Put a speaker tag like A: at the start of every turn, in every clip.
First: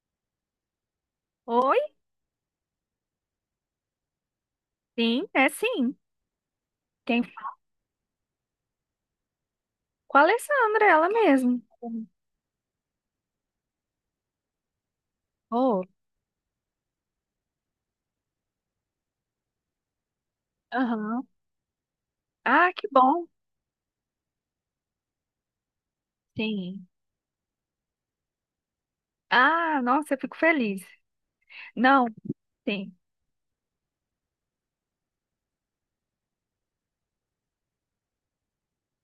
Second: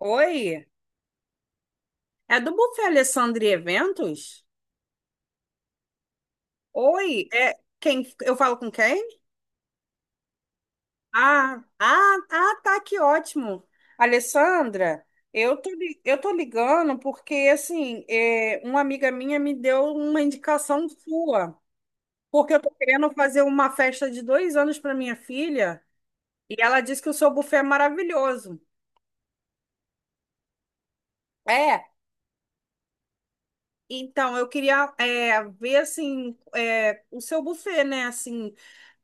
A: Oi?
B: Oi?
A: É do Buffet Alessandro e Eventos?
B: Sim, é sim. Quem?
A: Oi? É quem? Eu falo com quem?
B: Com a Alessandra, ela mesmo.
A: Ah, tá, que ótimo. Alessandra,
B: Oh,
A: eu tô ligando porque, assim, uma amiga minha me deu uma indicação
B: aham.
A: sua, porque eu tô
B: Ah, que
A: querendo
B: bom.
A: fazer uma festa de dois anos para minha filha e ela
B: Sim.
A: disse que o seu buffet é maravilhoso.
B: Ah, nossa, eu fico feliz.
A: É,
B: Não, sim.
A: então eu queria ver, assim, o seu buffet, né? Assim,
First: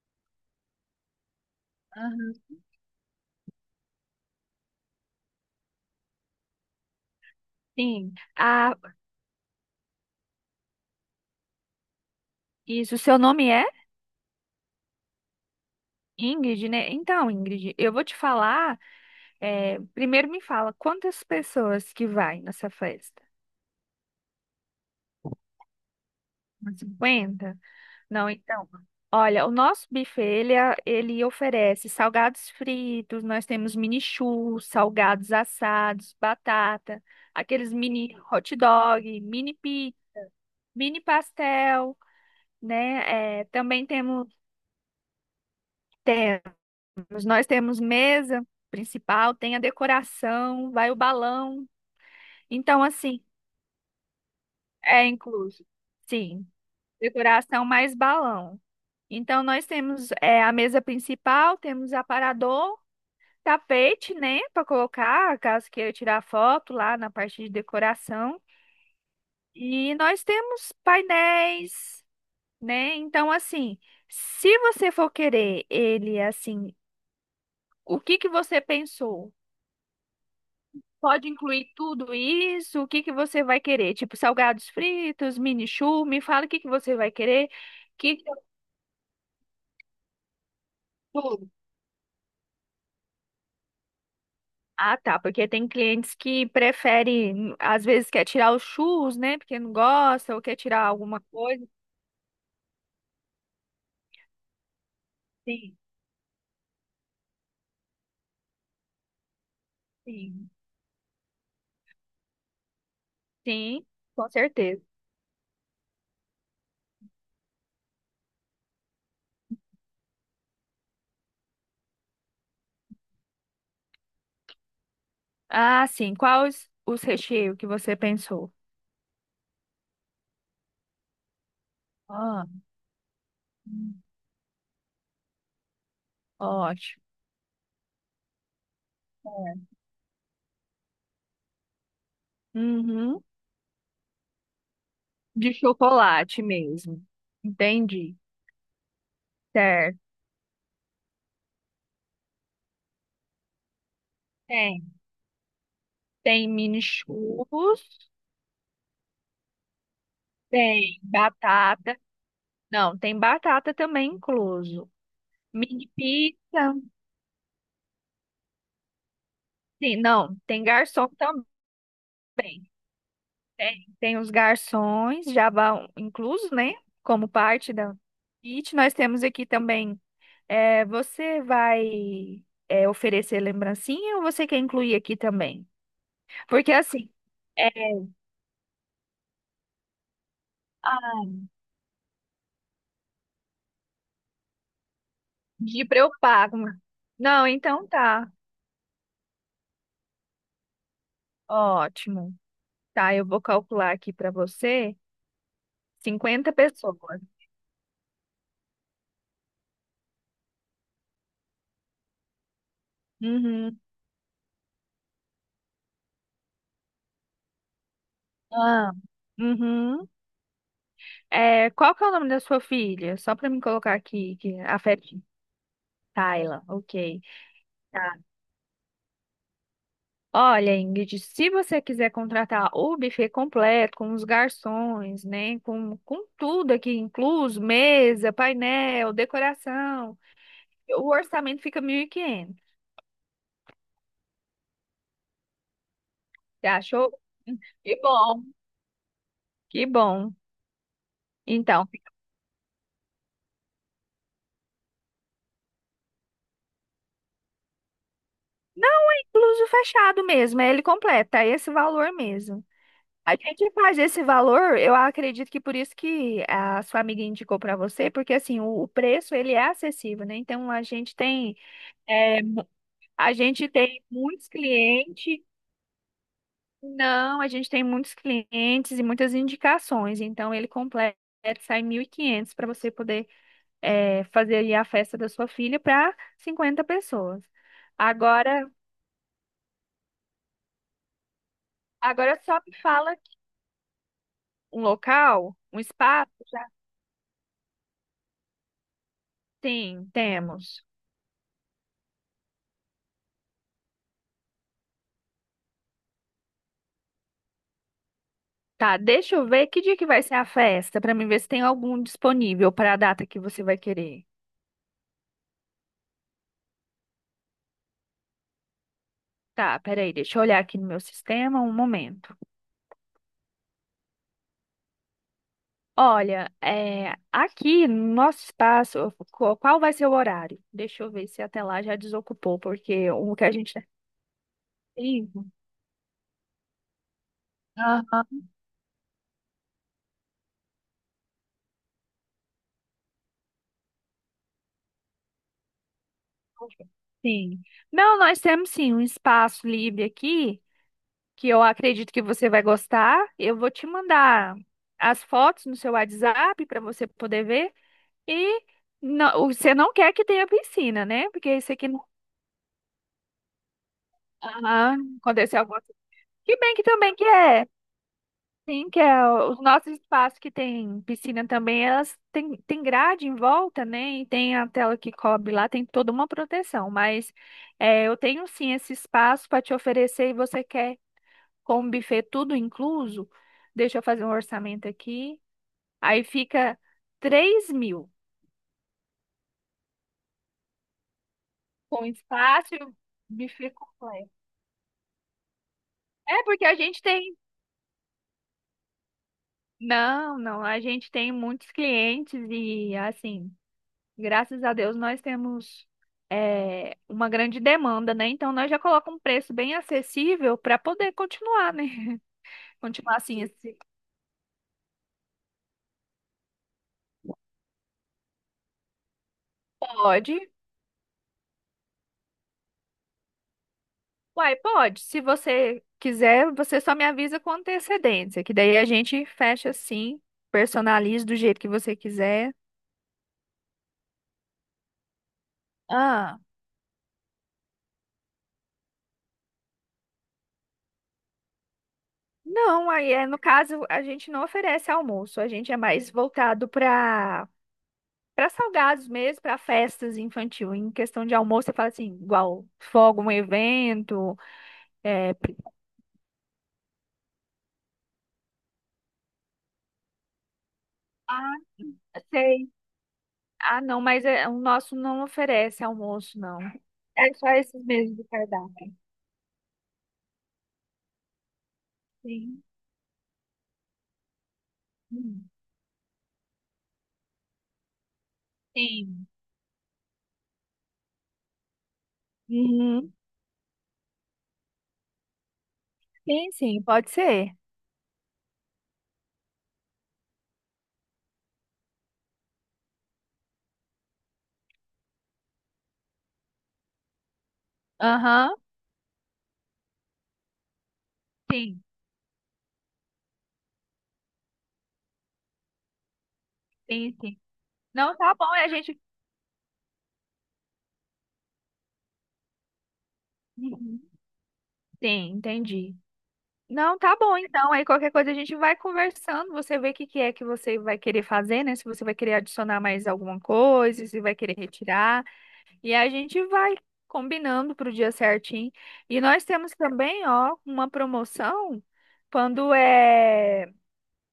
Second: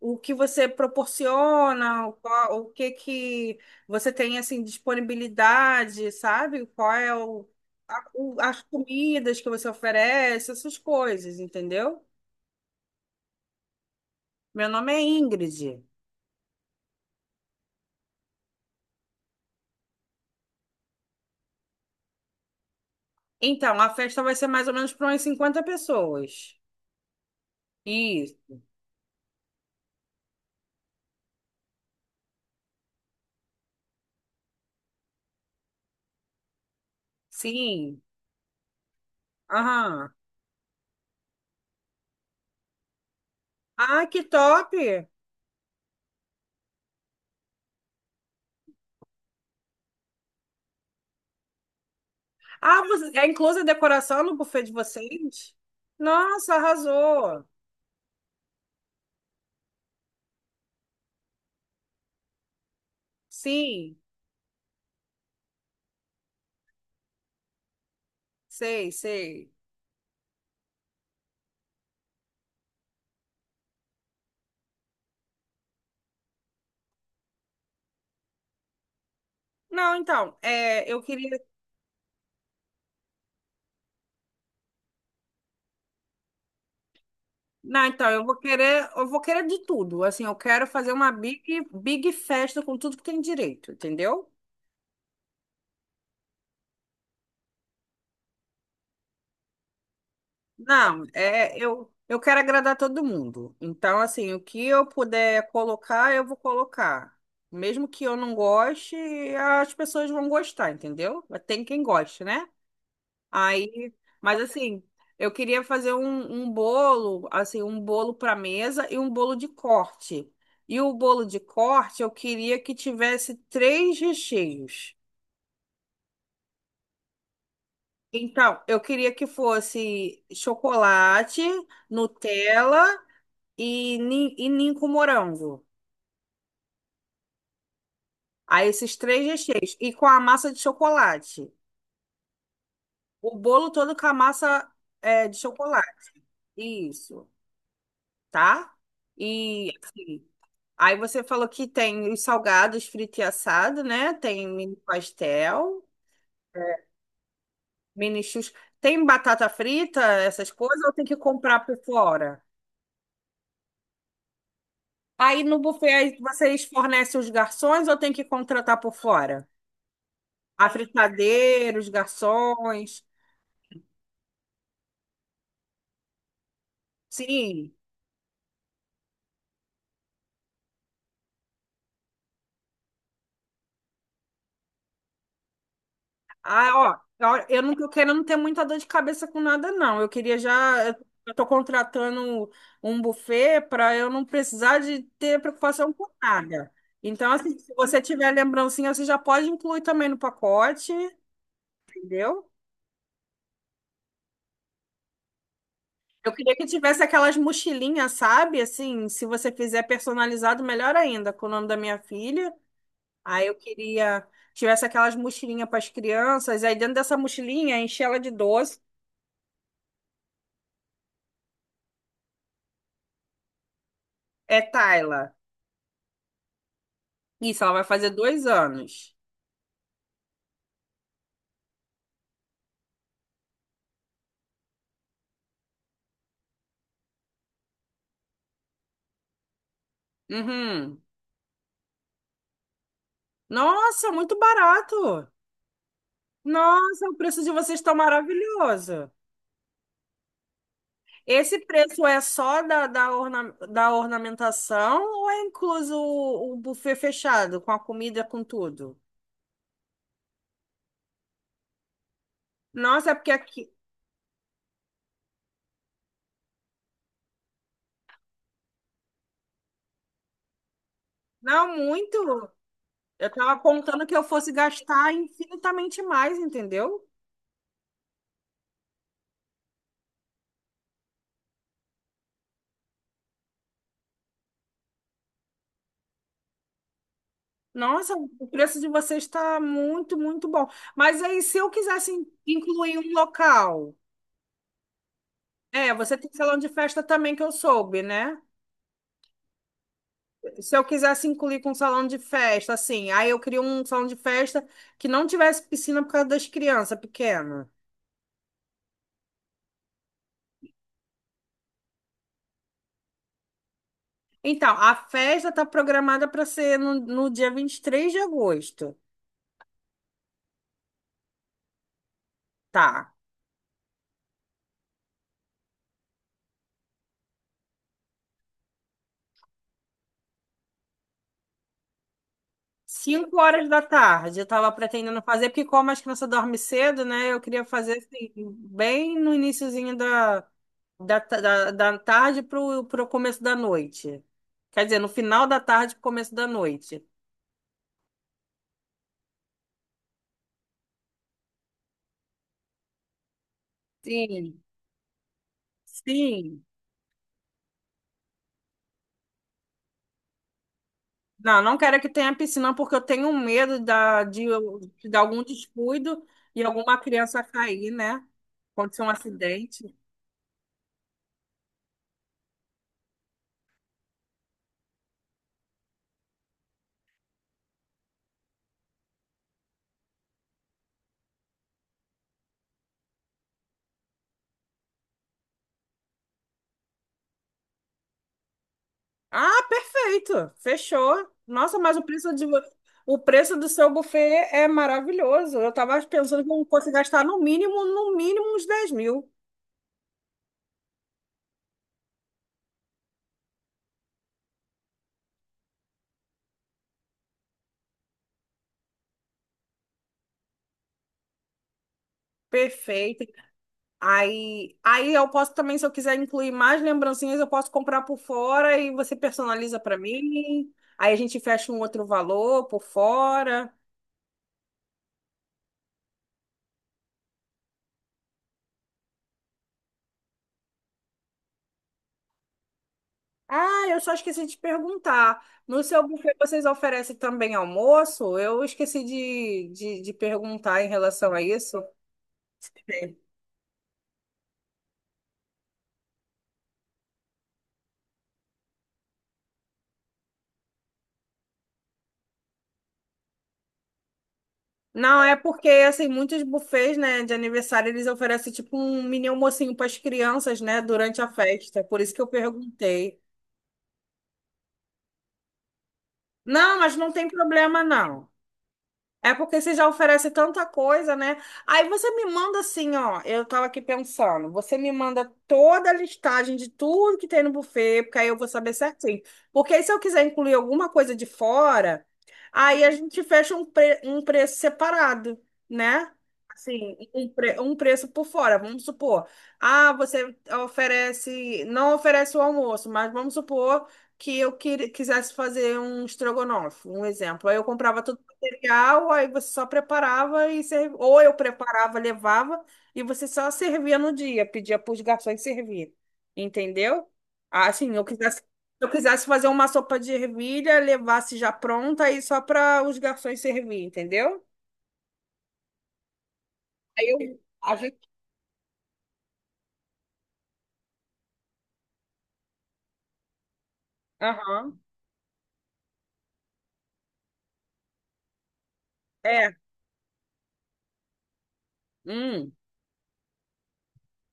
A: o que você proporciona,
B: Aham,
A: o que que você tem assim disponibilidade, sabe? Qual é
B: sim.
A: as
B: Ah,
A: comidas que você oferece, essas coisas, entendeu?
B: isso, seu nome é
A: Meu nome é Ingrid.
B: Ingrid, né? Então, Ingrid, eu vou te falar. Primeiro me fala, quantas pessoas que vai nessa festa?
A: Então, a festa vai ser mais ou menos para umas 50 pessoas.
B: Umas 50? Não,
A: Isso,
B: então. Olha, o nosso buffet, ele, ele oferece salgados fritos, nós temos mini churros, salgados assados, batata, aqueles
A: sim.
B: mini hot dog,
A: Aham.
B: mini pastel, né? Também
A: Ah, que
B: temos,
A: top!
B: temos, nós temos mesa principal, tem a decoração, vai o balão.
A: Ah,
B: Então,
A: você,
B: assim,
A: é inclusa a decoração no buffet de
B: é
A: vocês?
B: incluso. Sim,
A: Nossa, arrasou!
B: decoração mais balão. Então, nós temos a mesa principal, temos aparador,
A: Sim,
B: tapete, né, para colocar, caso queira tirar foto lá na parte de decoração.
A: sei, sei.
B: E nós temos painéis, né? Então, assim, se você for querer ele assim, o que que você pensou?
A: Não, então, é, eu
B: Pode
A: queria.
B: incluir tudo isso? O que que você vai querer? Tipo, salgados fritos, mini churro, me fala o que que você vai querer.
A: Não, então,
B: Que que eu-
A: eu vou querer de tudo. Assim, eu quero fazer uma big,
B: Tudo.
A: big festa com tudo que tem direito, entendeu?
B: Ah, tá, porque tem clientes que preferem, às vezes quer tirar os churros, né? Porque não gosta ou quer tirar
A: Não,
B: alguma coisa.
A: eu quero agradar todo mundo. Então, assim, o que eu puder
B: Sim.
A: colocar, eu vou colocar. Mesmo que eu não goste, as pessoas vão
B: Sim.
A: gostar, entendeu? Mas tem quem goste, né?
B: Sim,
A: Aí,
B: com
A: mas
B: certeza.
A: assim, eu queria fazer um bolo, assim, um bolo para mesa e um bolo de corte. E o bolo de corte, eu queria que tivesse três recheios.
B: Ah, sim. Quais os recheios que você pensou?
A: Então, eu queria que fosse chocolate,
B: Ah,
A: Nutella e,
B: hum,
A: e ninho com morango.
B: ótimo.
A: Aí, esses três
B: É.
A: recheios. E com a massa de chocolate.
B: Uhum.
A: O bolo todo com a massa, é, de
B: De
A: chocolate.
B: chocolate mesmo.
A: Isso,
B: Entendi.
A: tá? E
B: Certo.
A: assim, aí você falou que tem os salgados frito e assado, né? Tem mini
B: Tem.
A: pastel,
B: Tem mini churros.
A: mini chus. Tem batata frita, essas coisas, ou
B: Tem
A: tem que comprar por
B: batata.
A: fora?
B: Não, tem batata também incluso.
A: Aí no
B: Mini
A: buffet aí vocês
B: pizza.
A: fornecem os garçons ou tem que contratar por fora?
B: Sim, não, tem
A: A
B: garçom também.
A: fritadeira, os garçons.
B: Tem, tem os garçons já vão inclusos, né? Como parte
A: Sim.
B: da kit. Nós temos aqui também. Você vai oferecer lembrancinha ou você quer incluir aqui também? Porque
A: Ah,
B: assim,
A: ó, ó, eu não
B: é,
A: tô querendo ter muita dor de cabeça com nada, não. Eu queria já. Eu tô contratando um buffet para eu não precisar de ter preocupação
B: Gibra
A: com
B: eu pago.
A: nada. Então,
B: Não,
A: assim, se
B: então
A: você
B: tá.
A: tiver lembrancinha, você já pode incluir também no pacote,
B: Ótimo.
A: entendeu?
B: Tá, eu vou calcular aqui pra você
A: Eu
B: 50
A: queria que tivesse
B: pessoas.
A: aquelas mochilinhas, sabe? Assim, se você fizer personalizado, melhor ainda, com o nome da minha filha. Aí eu
B: Uhum.
A: queria que tivesse aquelas mochilinhas para as crianças. Aí dentro dessa mochilinha, enche ela de doce.
B: Ah. Uhum. É, qual que é o nome da sua filha? Só pra me colocar aqui, que
A: É
B: a
A: Tayla.
B: Tayla, ok.
A: Isso, ela vai fazer
B: Tá.
A: dois anos.
B: Olha, Ingrid, se você quiser contratar o buffet completo, com os garçons, né, com tudo aqui incluso, mesa, painel, decoração,
A: Uhum.
B: o orçamento fica 1.500.
A: Nossa, muito barato.
B: Você
A: Nossa, o
B: achou?
A: preço de vocês está
B: Que bom,
A: maravilhoso.
B: que bom.
A: Esse
B: Então,
A: preço é só da ornamentação ou é incluso o buffet fechado, com a comida, com tudo?
B: não é incluso fechado mesmo, é ele completo, é esse valor mesmo.
A: Nossa, é porque
B: A gente
A: aqui.
B: faz esse valor, eu acredito que por isso que a sua amiga indicou para você, porque assim, o preço ele é acessível, né? Então a gente tem
A: Não,
B: eh,
A: muito. Eu
B: a
A: estava
B: gente tem
A: contando que eu
B: muitos
A: fosse gastar
B: clientes,
A: infinitamente mais, entendeu?
B: não, a gente tem muitos clientes e muitas indicações, então ele completa, sai 1.500 para você poder fazer aí a festa da sua filha para 50 pessoas.
A: Nossa, o
B: Agora,
A: preço de vocês está muito, muito bom. Mas aí, se eu quisesse
B: agora só me
A: incluir um
B: fala
A: local.
B: um local, um
A: É, você tem
B: espaço,
A: salão
B: já
A: de festa também que eu soube, né?
B: sim,
A: Se eu
B: temos.
A: quisesse incluir com um salão de festa, assim, aí eu queria um salão de festa que não tivesse piscina por causa das crianças pequenas.
B: Tá, deixa eu ver que dia que vai ser a festa, para mim ver se tem algum disponível para a data que você vai querer.
A: Então, a festa está programada para ser no dia 23 de agosto,
B: Tá, peraí, deixa eu olhar aqui no meu sistema um momento.
A: tá?
B: Olha, é, aqui no nosso espaço, qual vai ser o horário? Deixa eu ver se até lá já desocupou, porque o
A: 5
B: que a
A: horas
B: gente
A: da tarde, eu estava pretendendo fazer,
B: tem.
A: porque como as crianças dormem cedo, né? Eu queria fazer assim,
B: Aham.
A: bem no iniciozinho da tarde para o começo da noite. Quer dizer, no final da tarde para o começo da noite.
B: Sim. Não, nós temos sim um espaço livre aqui, que eu acredito que você vai gostar. Eu vou te mandar
A: Sim,
B: as fotos no seu WhatsApp
A: sim.
B: para você poder ver. E não, você não quer que tenha piscina, né? Porque
A: Não,
B: isso
A: não
B: aqui
A: quero
B: não.
A: que tenha piscina porque eu tenho medo de
B: Aham,
A: algum
B: aconteceu alguma coisa.
A: descuido
B: Que
A: e
B: bem que
A: alguma
B: também que
A: criança
B: é.
A: cair, né?
B: Sim, que
A: Acontecer um
B: é os nossos
A: acidente.
B: espaços que tem piscina também, elas têm tem grade em volta, né? E tem a tela que cobre lá, tem toda uma proteção. Mas é, eu tenho sim esse espaço para te oferecer e você quer com o buffet tudo incluso? Deixa eu fazer um orçamento aqui. Aí fica 3.000
A: Ah, perfeito. Fechou. Nossa, mas
B: com espaço e o
A: o preço do
B: buffet
A: seu buffet
B: completo.
A: é maravilhoso. Eu estava pensando
B: É
A: que eu
B: porque a
A: fosse
B: gente tem.
A: gastar no mínimo, no mínimo uns 10 mil.
B: Não, não, a gente tem muitos clientes e assim. Graças a Deus nós temos uma grande demanda, né? Então nós já colocamos um preço bem acessível para poder continuar, né? Continuar
A: Perfeito.
B: assim, assim.
A: Aí eu posso também, se eu quiser incluir mais lembrancinhas, eu posso comprar por fora e você personaliza para
B: Pode.
A: mim. Aí a gente fecha um outro valor por fora.
B: Uai, pode. Se você quiser, você só me avisa com antecedência, que daí a gente fecha assim, personaliza do jeito que você quiser.
A: Ah, eu só esqueci de perguntar. No seu buffet
B: Ah,
A: vocês oferecem também almoço? Eu esqueci de perguntar em relação a isso.
B: não, aí é no caso a gente não oferece almoço, a gente é mais voltado para. Para salgados mesmo, para festas infantil, em questão de almoço, você fala assim, igual fogo, um evento,
A: Não,
B: é,
A: é
B: pri-
A: porque, assim, muitos buffets, né, de aniversário, eles oferecem, tipo, um mini almocinho para as crianças, né, durante a
B: ah,
A: festa. Por isso que eu
B: sei.
A: perguntei.
B: Ah, não, mas é, o nosso não oferece almoço, não.
A: Não, mas não tem
B: É só
A: problema,
B: esses mesmo do
A: não.
B: cardápio.
A: É porque você já oferece tanta coisa, né? Aí você me manda
B: Sim.
A: assim, ó. Eu tava aqui pensando. Você me manda
B: Hum,
A: toda a listagem de tudo que tem no buffet, porque aí eu vou saber certinho.
B: sim.
A: Porque aí se eu quiser incluir alguma coisa de fora, aí a
B: Uhum.
A: gente fecha um preço separado, né?
B: Sim, sim,
A: Assim,
B: pode ser.
A: um preço por fora. Vamos supor. Ah, você oferece. Não oferece o almoço, mas vamos supor que quisesse fazer um estrogonofe, um exemplo. Aí eu comprava
B: Aham.
A: cereal, aí você só preparava e servia. Ou eu
B: Sim,
A: preparava, levava, e você só servia no dia, pedia para os garçons servir. Entendeu?
B: sim, sim.
A: Assim,
B: Não, tá
A: se
B: bom, é a
A: eu
B: gente.
A: quisesse fazer uma sopa de ervilha, levasse já pronta aí só para os garçons servir,
B: Uhum.
A: entendeu?
B: Sim, entendi. Não,
A: Aí
B: tá bom,
A: eu.
B: então.
A: A
B: Aí qualquer
A: gente...
B: coisa a gente vai conversando. Você vê o que que é que você vai querer fazer, né? Se você vai querer adicionar mais alguma coisa, se vai querer
A: Aham.
B: retirar. E a gente vai combinando para o dia certinho. E nós
A: É.
B: temos também, ó, uma promoção
A: Hum.
B: quando é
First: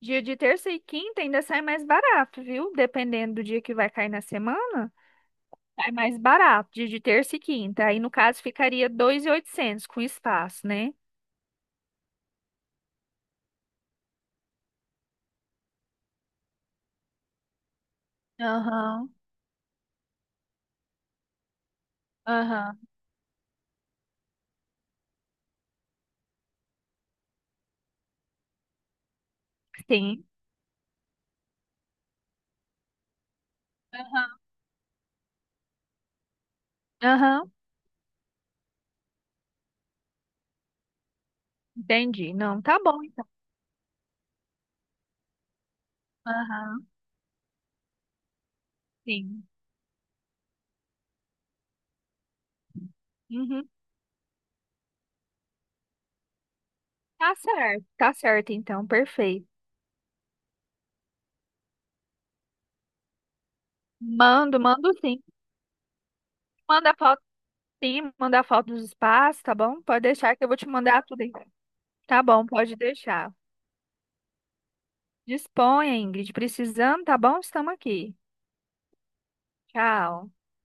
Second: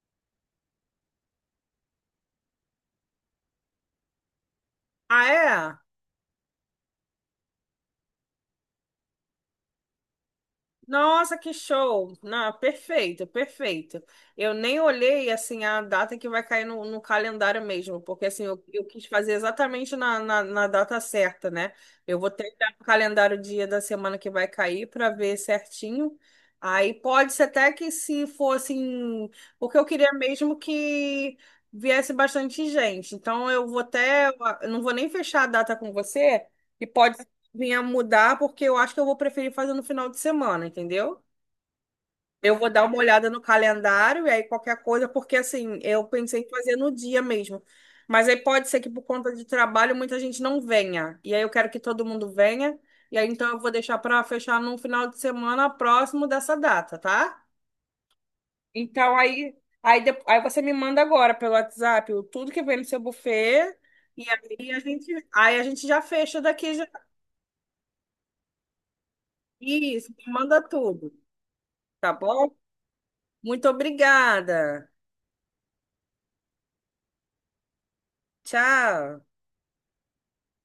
B: dia de terça e quinta, ainda sai mais barato, viu? Dependendo do dia que vai cair na semana,
A: Ah, é?
B: sai mais barato, dia de terça e quinta. Aí, no caso, ficaria 2.800 com espaço, né?
A: Nossa, que show! Não, perfeito, perfeito. Eu nem olhei assim a data que vai cair no calendário mesmo, porque assim eu quis
B: Aham,
A: fazer exatamente na data certa, né? Eu vou tentar
B: aham.
A: o calendário dia da semana que vai cair para ver certinho. Aí pode ser até que se fosse, em- porque eu queria
B: Sim.
A: mesmo que viesse bastante gente. Então eu vou até,
B: Aham,
A: eu não vou nem fechar a data com você. E pode
B: aham,
A: vinha mudar, porque eu acho que eu vou preferir fazer no final de semana, entendeu?
B: entendi.
A: Eu
B: Não,
A: vou
B: tá
A: dar uma
B: bom então.
A: olhada no calendário e aí qualquer coisa, porque assim, eu pensei em fazer
B: Aham,
A: no dia mesmo. Mas aí pode ser que por conta de
B: sim.
A: trabalho muita gente não venha. E aí eu quero que todo mundo venha. E aí então eu
B: Uhum,
A: vou deixar para fechar num final de semana próximo dessa data,
B: tá
A: tá?
B: certo, tá certo então,
A: Então
B: perfeito.
A: aí, aí você me manda agora pelo WhatsApp o tudo que vem no seu buffet. E
B: Mando,
A: aí
B: mando sim.
A: aí a gente já fecha daqui já.
B: Manda foto, sim, manda foto dos espaços, tá bom? Pode
A: Isso, me
B: deixar que eu vou
A: manda
B: te mandar
A: tudo,
B: tudo aí.
A: tá
B: Tá bom,
A: bom?
B: pode deixar.
A: Muito obrigada.
B: Disponha, Ingrid, precisando, tá bom? Estamos aqui.
A: Tchau.
B: Tchau.